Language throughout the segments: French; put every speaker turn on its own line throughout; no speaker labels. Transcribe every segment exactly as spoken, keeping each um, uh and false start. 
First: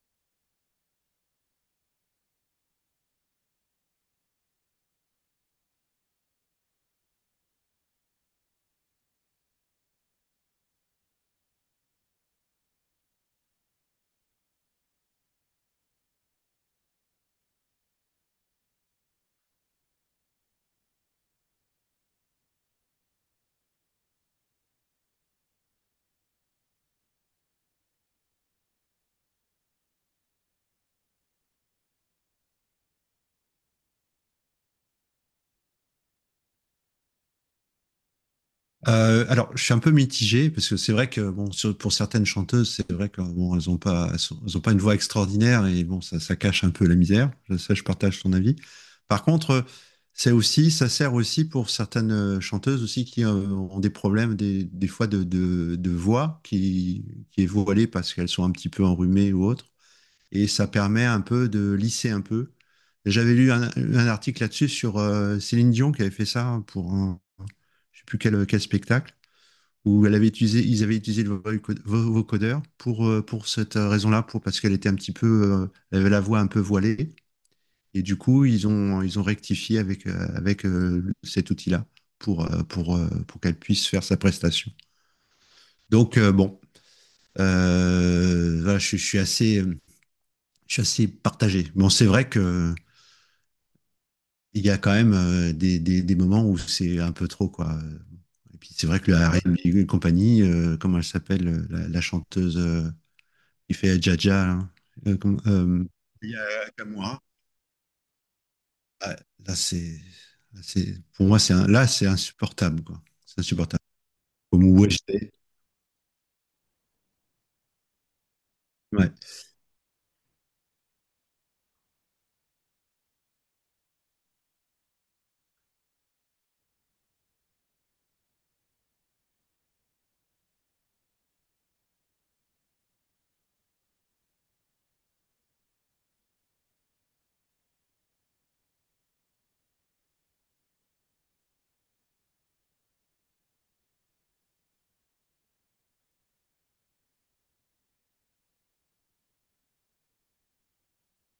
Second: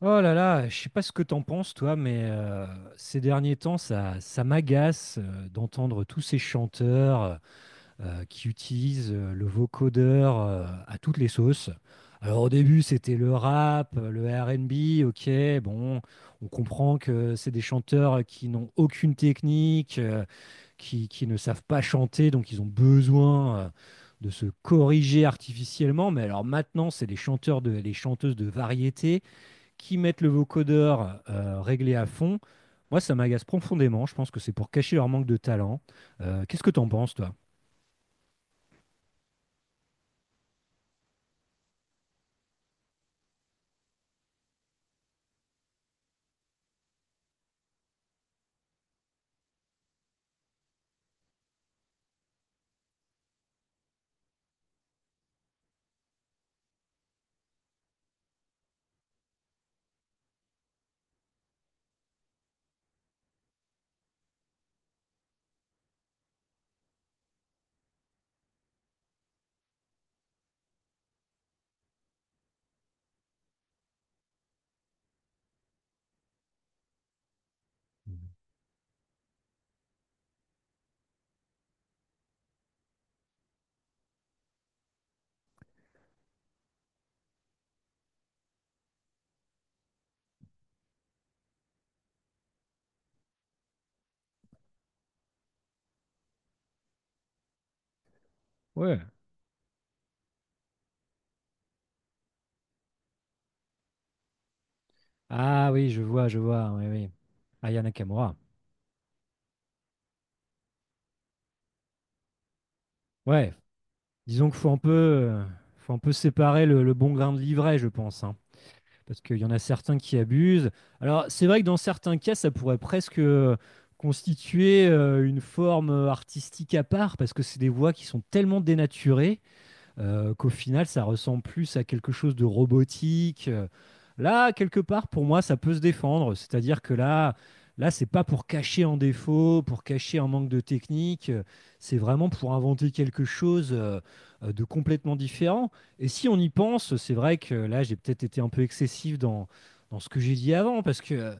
Oh là là, je sais pas ce que t'en penses toi, mais euh, ces derniers temps, ça, ça m'agace, euh, d'entendre tous ces chanteurs euh, qui utilisent euh, le vocodeur, euh, à toutes les sauces. Alors au début, c'était le rap, euh, le R N B. Ok, bon, on comprend que c'est des chanteurs qui n'ont aucune technique, euh, qui, qui ne savent pas chanter, donc ils ont besoin, euh, de se corriger artificiellement. Mais alors maintenant, c'est les chanteurs de, les chanteuses de variété qui mettent le vocodeur euh, réglé à fond. Moi, ça m'agace profondément. Je pense que c'est pour cacher leur manque de talent. Euh, Qu'est-ce que t'en penses, toi?
Euh, alors, je suis un peu mitigé parce que c'est vrai que bon, sur- pour certaines chanteuses, c'est vrai que bon, elles ont pas, elles sont- elles ont pas une voix extraordinaire et bon, ça, ça cache un peu la misère. Ça, je partage ton avis. Par contre, euh, c'est aussi, ça sert aussi pour certaines euh, chanteuses aussi qui euh, ont des problèmes des, des fois de, de, de voix qui, qui est voilée parce qu'elles sont un petit peu enrhumées ou autre et ça permet un peu de lisser un peu. J'avais lu un, un article là-dessus sur euh, Céline Dion qui avait fait ça pour un, je sais plus quel, quel spectacle où elle avait utilisé, ils avaient utilisé le voco- vo- vocodeur pour, euh, pour cette raison-là, pour, parce qu'elle était un petit peu, euh, elle avait la voix un peu voilée. Et du coup, ils ont, ils ont rectifié avec, euh, avec euh, cet outil-là pour, euh, pour, euh, pour qu'elle puisse faire sa prestation. Donc, euh, bon, euh, voilà, je, je, suis assez, je suis assez partagé. Bon, c'est vrai que il y a quand même euh, des, des, des moments où c'est un peu trop, quoi. Et puis c'est
Ouais.
vrai que le R M et compagnie, euh, comment elle s'appelle, euh, la, la chanteuse euh, qui fait Jaja, là, euh, comme-
Ah
euh,
oui, je vois,
il y
je
a
vois. Oui, oui.
Kamura.
Aya Nakamura.
Ah, Là, c'est, c'est- pour moi, c'est un- là, c'est insupportable, quoi. C'est
Ouais,
insupportable.
disons qu'il
Comme
faut un
où
peu,
j'étais.
euh, faut un peu séparer le, le bon grain de l'ivraie, je pense, hein. Parce qu'il y en a certains qui abusent. Alors, c'est vrai que dans certains cas, ça pourrait presque euh, constituer euh, une forme euh, artistique à part, parce que c'est des voix qui sont tellement dénaturées euh, qu'au final, ça ressemble plus à quelque chose de robotique. Euh, Là, quelque part, pour moi, ça peut se défendre. C'est-à-dire que là, là, c'est pas pour cacher un défaut, pour cacher un manque de technique. euh, C'est vraiment pour inventer quelque chose euh, euh, de complètement différent. Et si on y pense, c'est vrai que là, j'ai peut-être été un peu excessif dans, dans ce que j'ai dit avant, parce que euh,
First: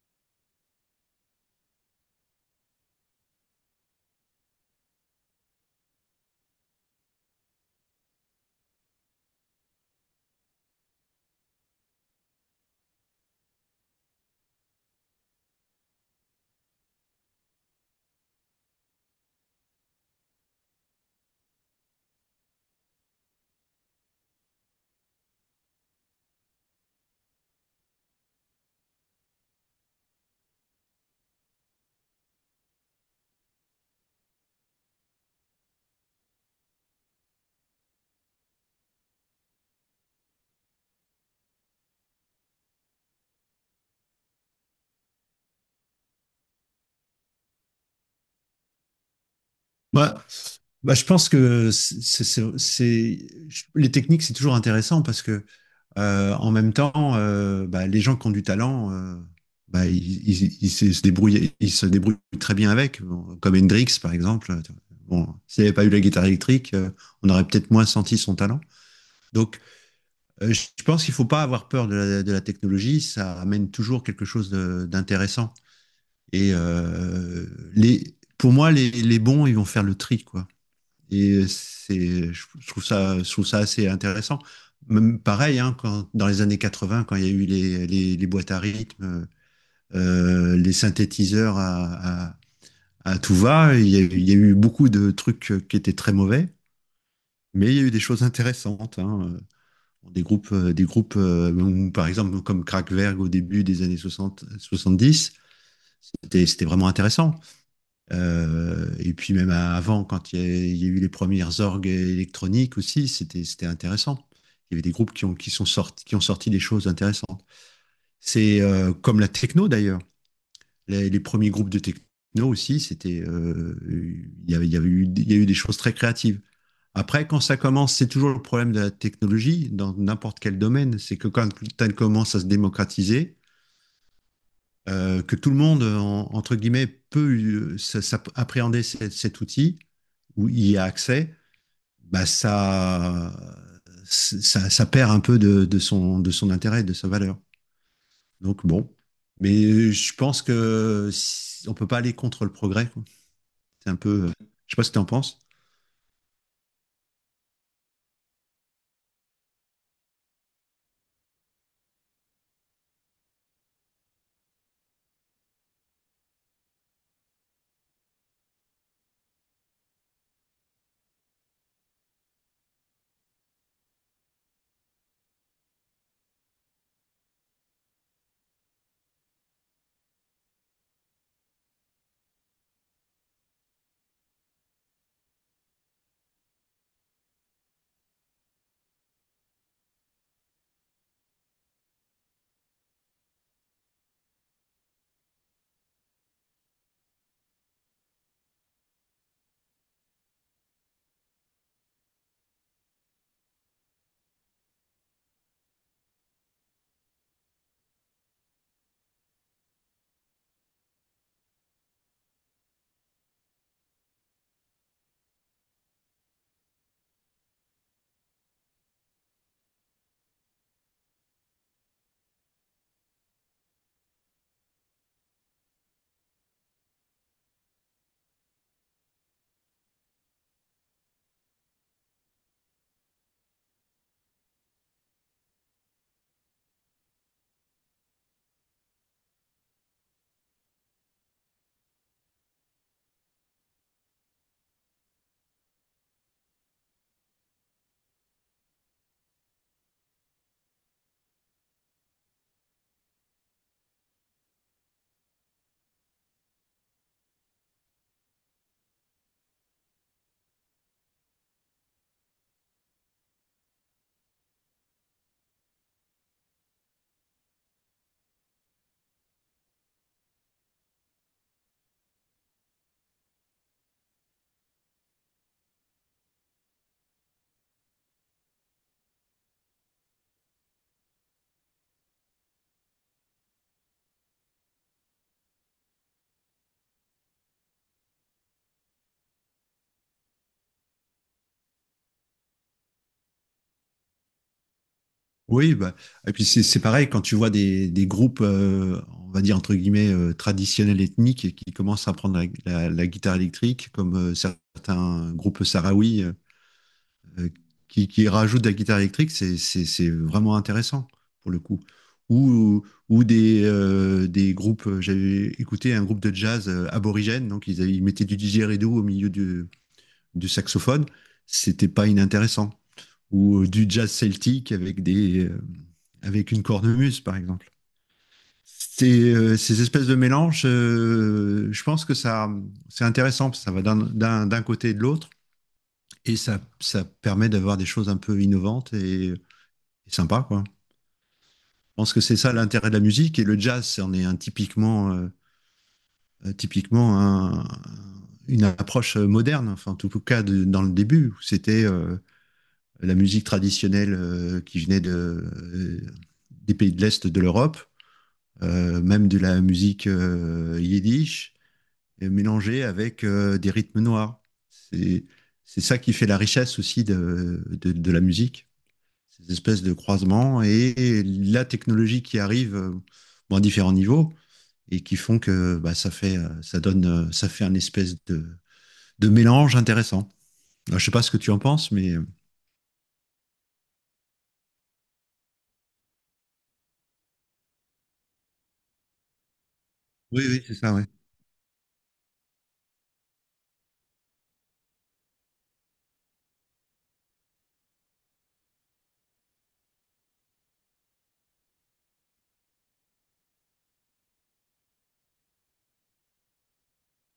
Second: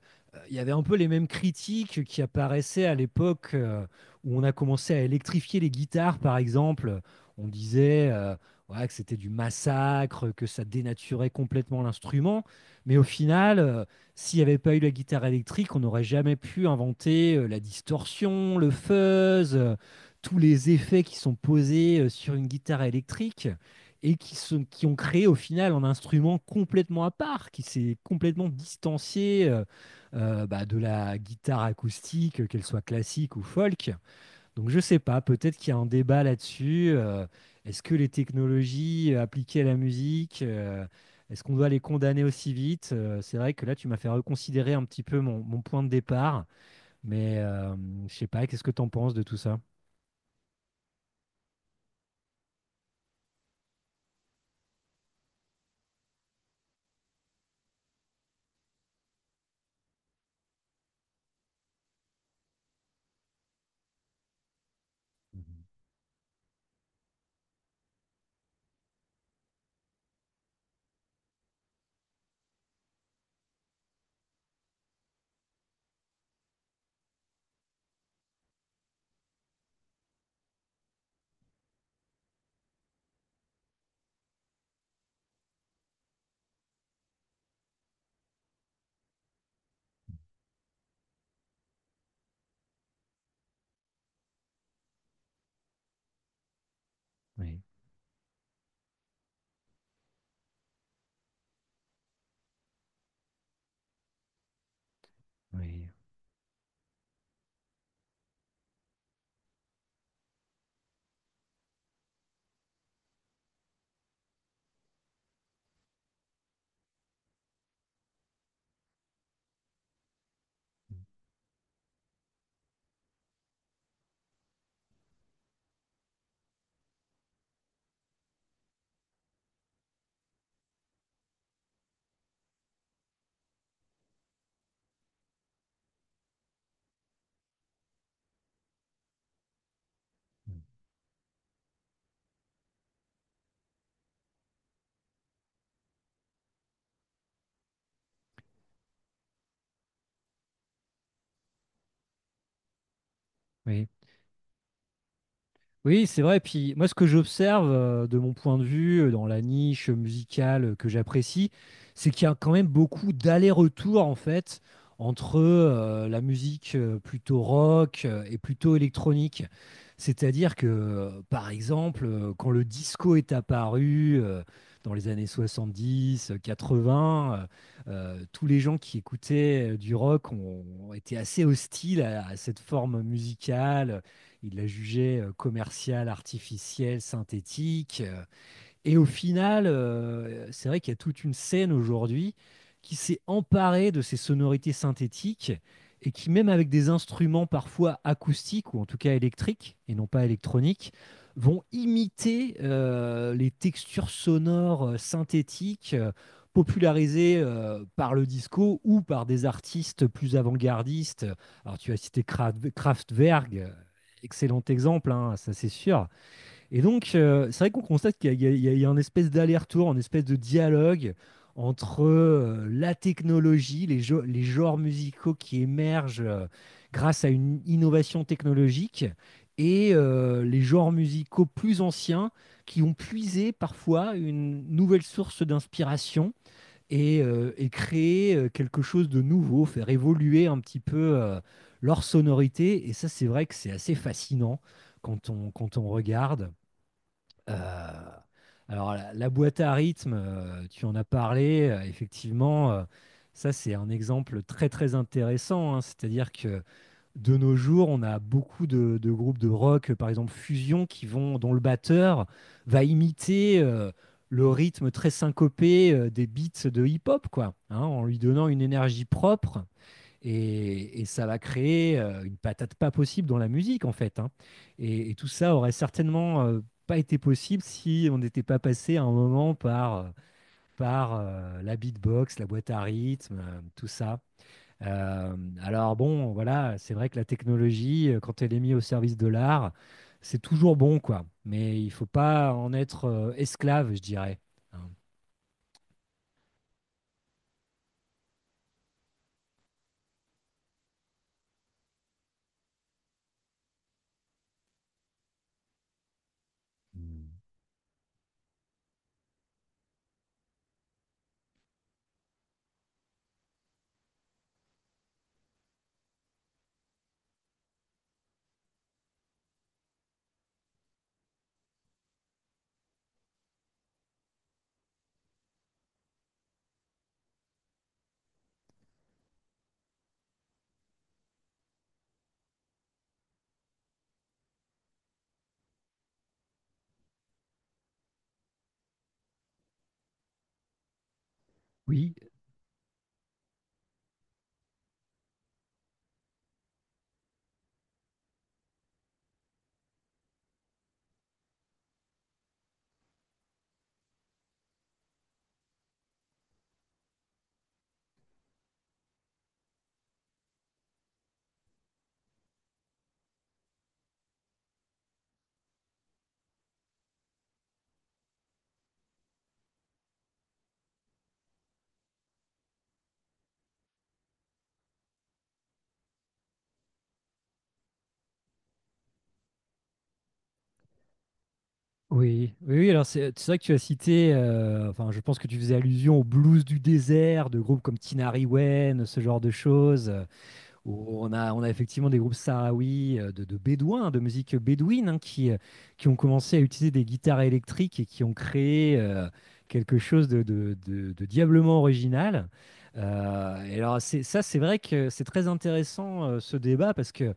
il y avait un peu les mêmes critiques qui apparaissaient à l'époque euh, où on a commencé à électrifier les guitares, par exemple. On disait, euh, ouais, que c'était du massacre, que ça dénaturait complètement l'instrument. Mais au final, euh, s'il n'y avait pas eu la guitare électrique, on n'aurait jamais pu inventer euh, la distorsion, le fuzz, euh, tous les effets qui sont posés euh, sur une guitare électrique et qui, sont- qui ont créé au final un instrument complètement à part, qui s'est complètement distancié, euh, euh, bah, de la guitare acoustique, qu'elle soit classique ou folk. Donc je sais pas, peut-être qu'il y a un débat là-dessus. Euh, est-ce que les technologies euh, appliquées à la musique, euh, est-ce qu'on doit les condamner aussi vite? Euh, c'est vrai que là, tu m'as fait reconsidérer un petit peu mon, mon point de départ, mais euh, je sais pas, qu'est-ce que tu en penses de tout ça?
Bah, bah, je pense que c'est, c'est- c'est- je- les techniques, c'est toujours intéressant parce que euh, en même temps, euh, bah, les gens qui ont du talent, euh, bah, ils, ils- ils se se débrouillent, ils se débrouillent très bien avec. Bon, comme Hendrix par exemple. euh, Bon,
Mhm.
s'il n'avait pas eu la guitare électrique, euh, on aurait peut-être moins senti son talent. Donc, euh, je je pense qu'il faut pas avoir peur de la, de la technologie, ça amène toujours quelque chose de- d'intéressant. Et euh, les, pour moi, les, les bons, ils vont faire le tri, quoi. Et c'est, je je trouve ça, je trouve ça assez intéressant. Même pareil, hein, quand, dans les années quatre-vingts, quand il y a eu les, les, les boîtes à rythme, euh, les synthétiseurs à, à, à tout va, il y, a, eu il y a eu beaucoup de trucs qui étaient très mauvais,
Oui,
mais il y a eu des choses intéressantes, hein. Euh, Des groupes, euh, des groupes euh, où, par exemple, comme Kraftwerk au début des années soixante, soixante-dix,
oui,
c'était c'était vraiment intéressant. Euh, et puis même avant, quand il y, a il y a eu les premières orgues électroniques aussi, c'était c'était intéressant. Il y avait des groupes qui ont qui sont sortis qui ont sorti des choses intéressantes. C'est euh, comme la techno d'ailleurs. Les, les premiers groupes de techno aussi, c'était euh, il y avait il y avait eu il y a eu des choses très créatives. Après, quand ça commence, c'est toujours le problème de la technologie dans n'importe quel domaine. C'est que quand elle commence à se démocratiser, euh, que tout le monde, en- entre guillemets, peut euh, s'a- s'a- appréhender cet, cet outil, où
oui.
il y a accès, bah ça, ça, ça perd un peu de, de son, de son intérêt, de sa valeur. Donc bon, mais je pense que si- on peut pas aller contre le progrès, quoi.
Oui.
C'est un peu, euh, je sais pas ce que tu en penses.
Oui, c'est vrai. Puis moi, ce que j'observe euh, de mon point de vue, euh, dans la niche musicale euh, que j'apprécie, c'est qu'il y a quand même beaucoup d'allers-retours en fait entre euh, la musique euh, plutôt rock euh, et plutôt électronique. C'est-à-dire que, euh, par exemple, euh, quand le disco est apparu, euh, dans les années soixante-dix, euh, quatre-vingts, euh, euh, tous les gens qui écoutaient euh, du rock ont, ont été assez hostiles à à cette forme musicale. Il la jugeait euh, commerciale, artificielle, synthétique. Euh, et au final, euh, c'est vrai qu'il y a toute une scène aujourd'hui qui s'est emparée de ces sonorités synthétiques et qui, même avec des instruments parfois acoustiques ou en tout cas électriques et non pas électroniques, vont imiter euh, les textures sonores euh, synthétiques euh, popularisées euh, par le disco ou par des artistes plus avant-gardistes. Alors tu as cité Kra- Kraftwerk. Euh, excellent exemple, hein, ça c'est sûr. Et donc, euh, c'est vrai qu'on constate qu'il y, a- il y a il y a un espèce d'aller-retour, un espèce de dialogue entre euh, la technologie, les, jo- les genres musicaux qui émergent euh, grâce à une innovation technologique, et euh, les genres musicaux plus anciens qui ont puisé parfois une nouvelle source d'inspiration et, euh, et créé euh, quelque chose de nouveau, faire évoluer un petit peu euh, leur sonorité. Et ça, c'est vrai que c'est assez fascinant quand on, quand on regarde. Euh, alors, la, la boîte à rythme, euh, tu en as parlé, euh, effectivement, euh, ça c'est un exemple très très intéressant, hein. C'est-à-dire que de nos jours, on a beaucoup de, de groupes de rock, euh, par exemple Fusion, qui vont, dont le batteur va imiter euh, le rythme très syncopé euh, des beats de hip-hop, quoi, hein, en lui donnant une énergie propre. Et, et ça va créer euh, une patate pas possible dans la musique, en fait, hein. Et, et tout ça aurait certainement euh, pas été possible si on n'était pas passé à un moment par, euh, par euh, la beatbox, la boîte à rythme, euh, tout ça. Euh, alors bon, voilà, c'est vrai que la technologie, euh, quand elle est mise au service de l'art, c'est toujours bon, quoi. Mais il faut pas en être euh, esclave, je dirais, hein.
Oui, bah, et puis c'est c'est pareil quand tu vois des, des groupes, euh, on va dire entre guillemets, euh, traditionnels ethniques et qui commencent à prendre la, la- la guitare électrique, comme euh, certains groupes sahraouis euh,
Mm.
euh, qui, qui rajoutent de la guitare électrique, c'est c'est- c'est vraiment intéressant pour le coup. Ou, ou des, euh, des groupes, euh, j'avais écouté un groupe de jazz euh, aborigène, donc ils, avaient- ils mettaient du didgeridoo au milieu du, du saxophone, c'était pas inintéressant, ou euh, du jazz celtique avec des euh, avec une cornemuse par exemple. Ces, euh, ces espèces de mélanges, euh, je pense que ça c'est intéressant parce que ça va d'un- d'un d'un côté et de l'autre et ça ça permet d'avoir des choses un peu innovantes et, et sympas, quoi. Je pense
Oui.
que c'est ça l'intérêt de la musique, et le jazz c'en est un typiquement euh, typiquement un- une approche moderne, enfin en tout cas de- dans le début c'était euh, la musique traditionnelle euh, qui venait de, euh, des pays de l'Est de l'Europe, euh, même de la musique euh, yiddish, et mélangée avec euh, des rythmes noirs. C'est c'est ça qui fait la richesse aussi de, de, de, la musique, ces espèces de croisements et la technologie qui arrive euh, bon, à différents niveaux et qui font que bah, ça fait euh, ça donne euh, ça fait un espèce de, de mélange intéressant. Alors, je ne sais pas ce que tu en penses, mais
Oui, oui, oui, alors c'est c'est vrai que tu as cité, euh, enfin je pense que tu faisais allusion aux blues du désert, de groupes comme Tinari Wen, ce genre de choses, euh,
oui oui c'est ça, ouais.
où on a, on a effectivement des groupes sahraouis, euh, de, de bédouins, de musique bédouine, hein, qui, euh, qui ont commencé à utiliser des guitares électriques et qui ont créé euh, quelque chose de, de, de- de diablement original. Euh, et alors c'est- ça c'est vrai que c'est très intéressant euh, ce débat parce que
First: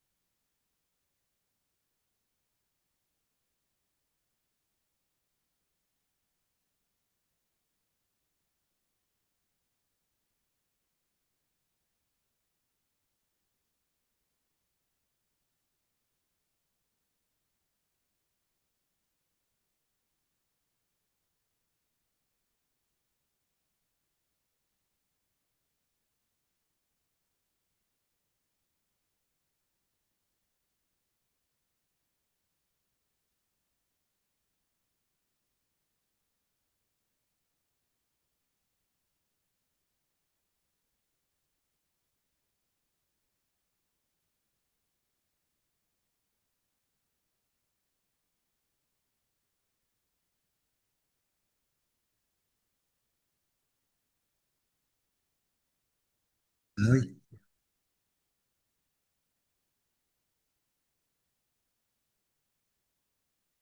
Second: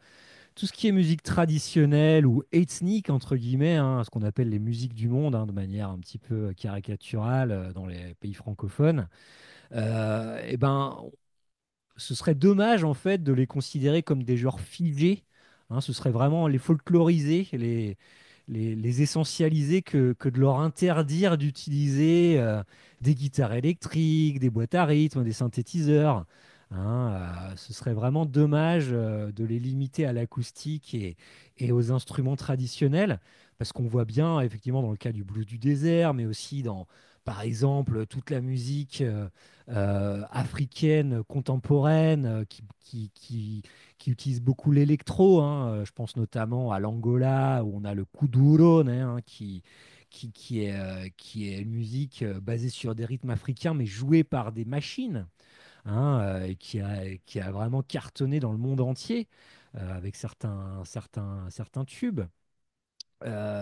tout ce qui est musique traditionnelle ou ethnique, entre guillemets, hein, ce qu'on appelle les musiques du monde, hein, de manière un petit peu caricaturale euh, dans les pays francophones, euh, eh ben, ce serait dommage en fait de les considérer comme des joueurs figés, hein. Ce serait vraiment les folkloriser, les, les, les essentialiser que, que de leur interdire d'utiliser euh, des guitares électriques, des boîtes à rythme, des synthétiseurs, hein. Euh, ce serait vraiment dommage euh, de les limiter à l'acoustique et, et aux instruments traditionnels, parce qu'on voit bien effectivement dans le cas du blues du désert, mais aussi dans, par exemple, toute la musique. Euh, euh, africaine contemporaine, euh, qui, qui, qui- qui utilise beaucoup l'électro, hein. Euh, Je pense notamment à l'Angola où on a le kuduro, hein, qui, qui, qui est, euh, qui est une musique euh, basée sur des rythmes africains mais jouée par des machines, hein, euh, et qui
Ah,
a,
oui.
qui a vraiment cartonné dans le monde entier euh, avec certains, certains, certains tubes.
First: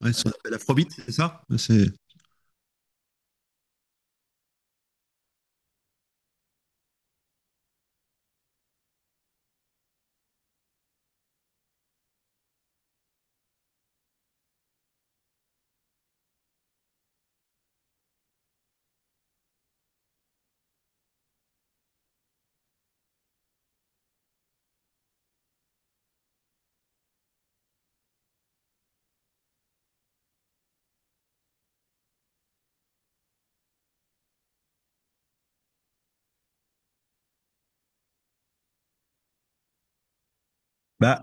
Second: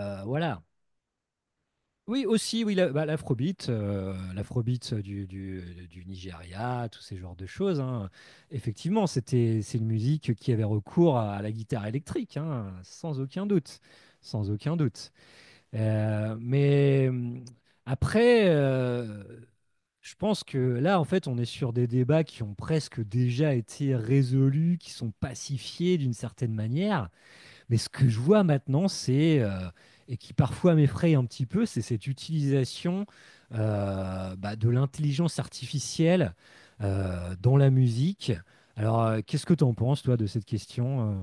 Ouais, ce qu'on
Voilà.
Afrobeat, c'est ça. C'est-
Oui, aussi, oui, la- bah, l'afrobeat, euh, l'afrobeat du, du, du Nigeria, tous ces genres de choses, hein. Effectivement, c'était, c'est une musique qui avait recours à la guitare électrique, hein, sans aucun doute, sans aucun doute. Euh, mais hum, après, euh, je pense que là, en fait, on est sur des débats qui ont presque déjà été résolus, qui sont pacifiés d'une certaine manière. Mais ce que je vois maintenant, c'est, euh, et qui parfois m'effraie un petit peu, c'est cette utilisation euh, bah, de l'intelligence artificielle euh, dans la musique. Alors, euh, qu'est-ce que tu en penses, toi, de cette question? euh
Bah,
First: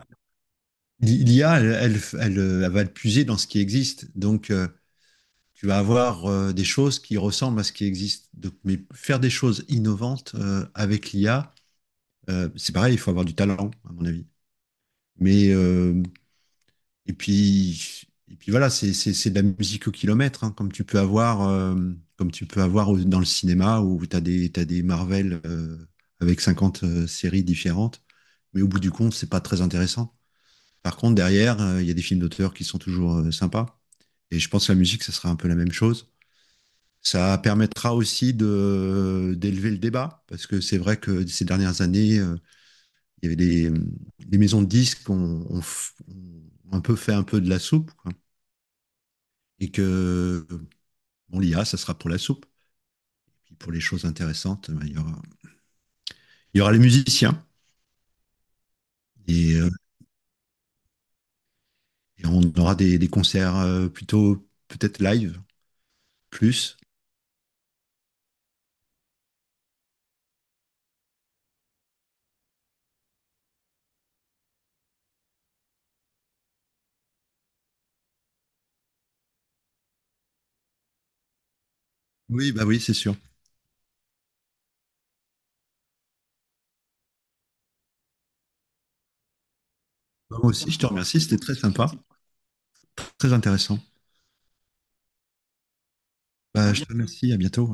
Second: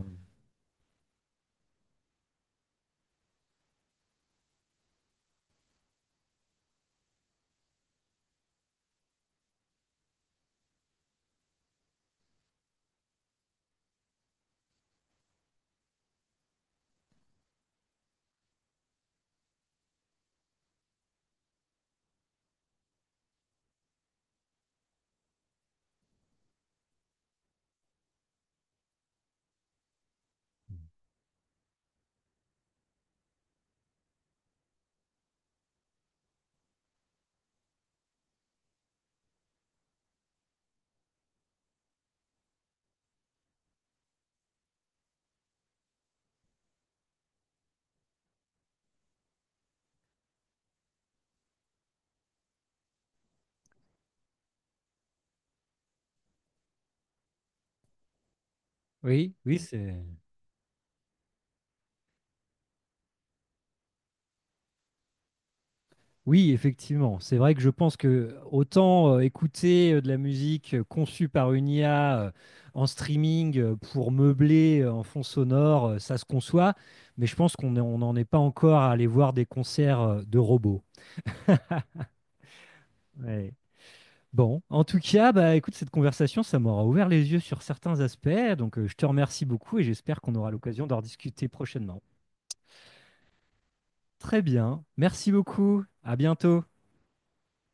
l'I A, elle, elle, elle- elle va le puiser dans ce qui existe. Donc, euh, tu vas avoir euh, des choses qui ressemblent à ce qui existe. Donc, mais faire des choses innovantes euh, avec l'I A, euh, c'est pareil, il faut avoir du talent, à mon avis. Mais, euh, et puis, et puis voilà, c'est c'est- c'est de la musique au kilomètre, hein, comme tu peux avoir, euh, comme tu peux avoir au- dans le cinéma où tu as des, t'as des Marvel euh, avec cinquante euh, séries différentes. Mais au bout du compte, c'est pas très intéressant. Par contre, derrière, euh, il y a des films d'auteur qui sont toujours euh, sympas. Et je pense que la musique, ça sera un peu la même chose. Ça permettra aussi de d'élever le débat, parce que c'est vrai que ces dernières années, euh, il y avait des, des maisons de disques ont, ont f- ont un peu fait un peu de la soupe, quoi, et que bon, l'I A, ça sera pour la soupe. Puis pour les choses intéressantes, ben, il, y aura, il y aura les musiciens,
Oui,
et,
oui,
euh,
c'est.
et on aura des, des concerts euh, plutôt peut-être live,
Oui,
plus.
effectivement. C'est vrai que je pense que autant euh, écouter euh, de la musique euh, conçue par une I A, euh, en streaming, euh, pour meubler euh, en fond sonore, euh, ça se conçoit, mais je pense qu'on est- on n'en est pas encore à aller voir des concerts euh, de robots.
Oui, bah oui, c'est sûr.
Ouais. Bon, en tout cas, bah écoute, cette conversation, ça m'aura ouvert les yeux sur certains aspects, donc euh, je te remercie beaucoup et j'espère qu'on
Bah, moi
aura
aussi, je
l'occasion
te
d'en
remercie, c'était
rediscuter
très sympa,
prochainement.
très intéressant.
Très bien, merci beaucoup, à bientôt.
Bah, je te remercie, à bientôt.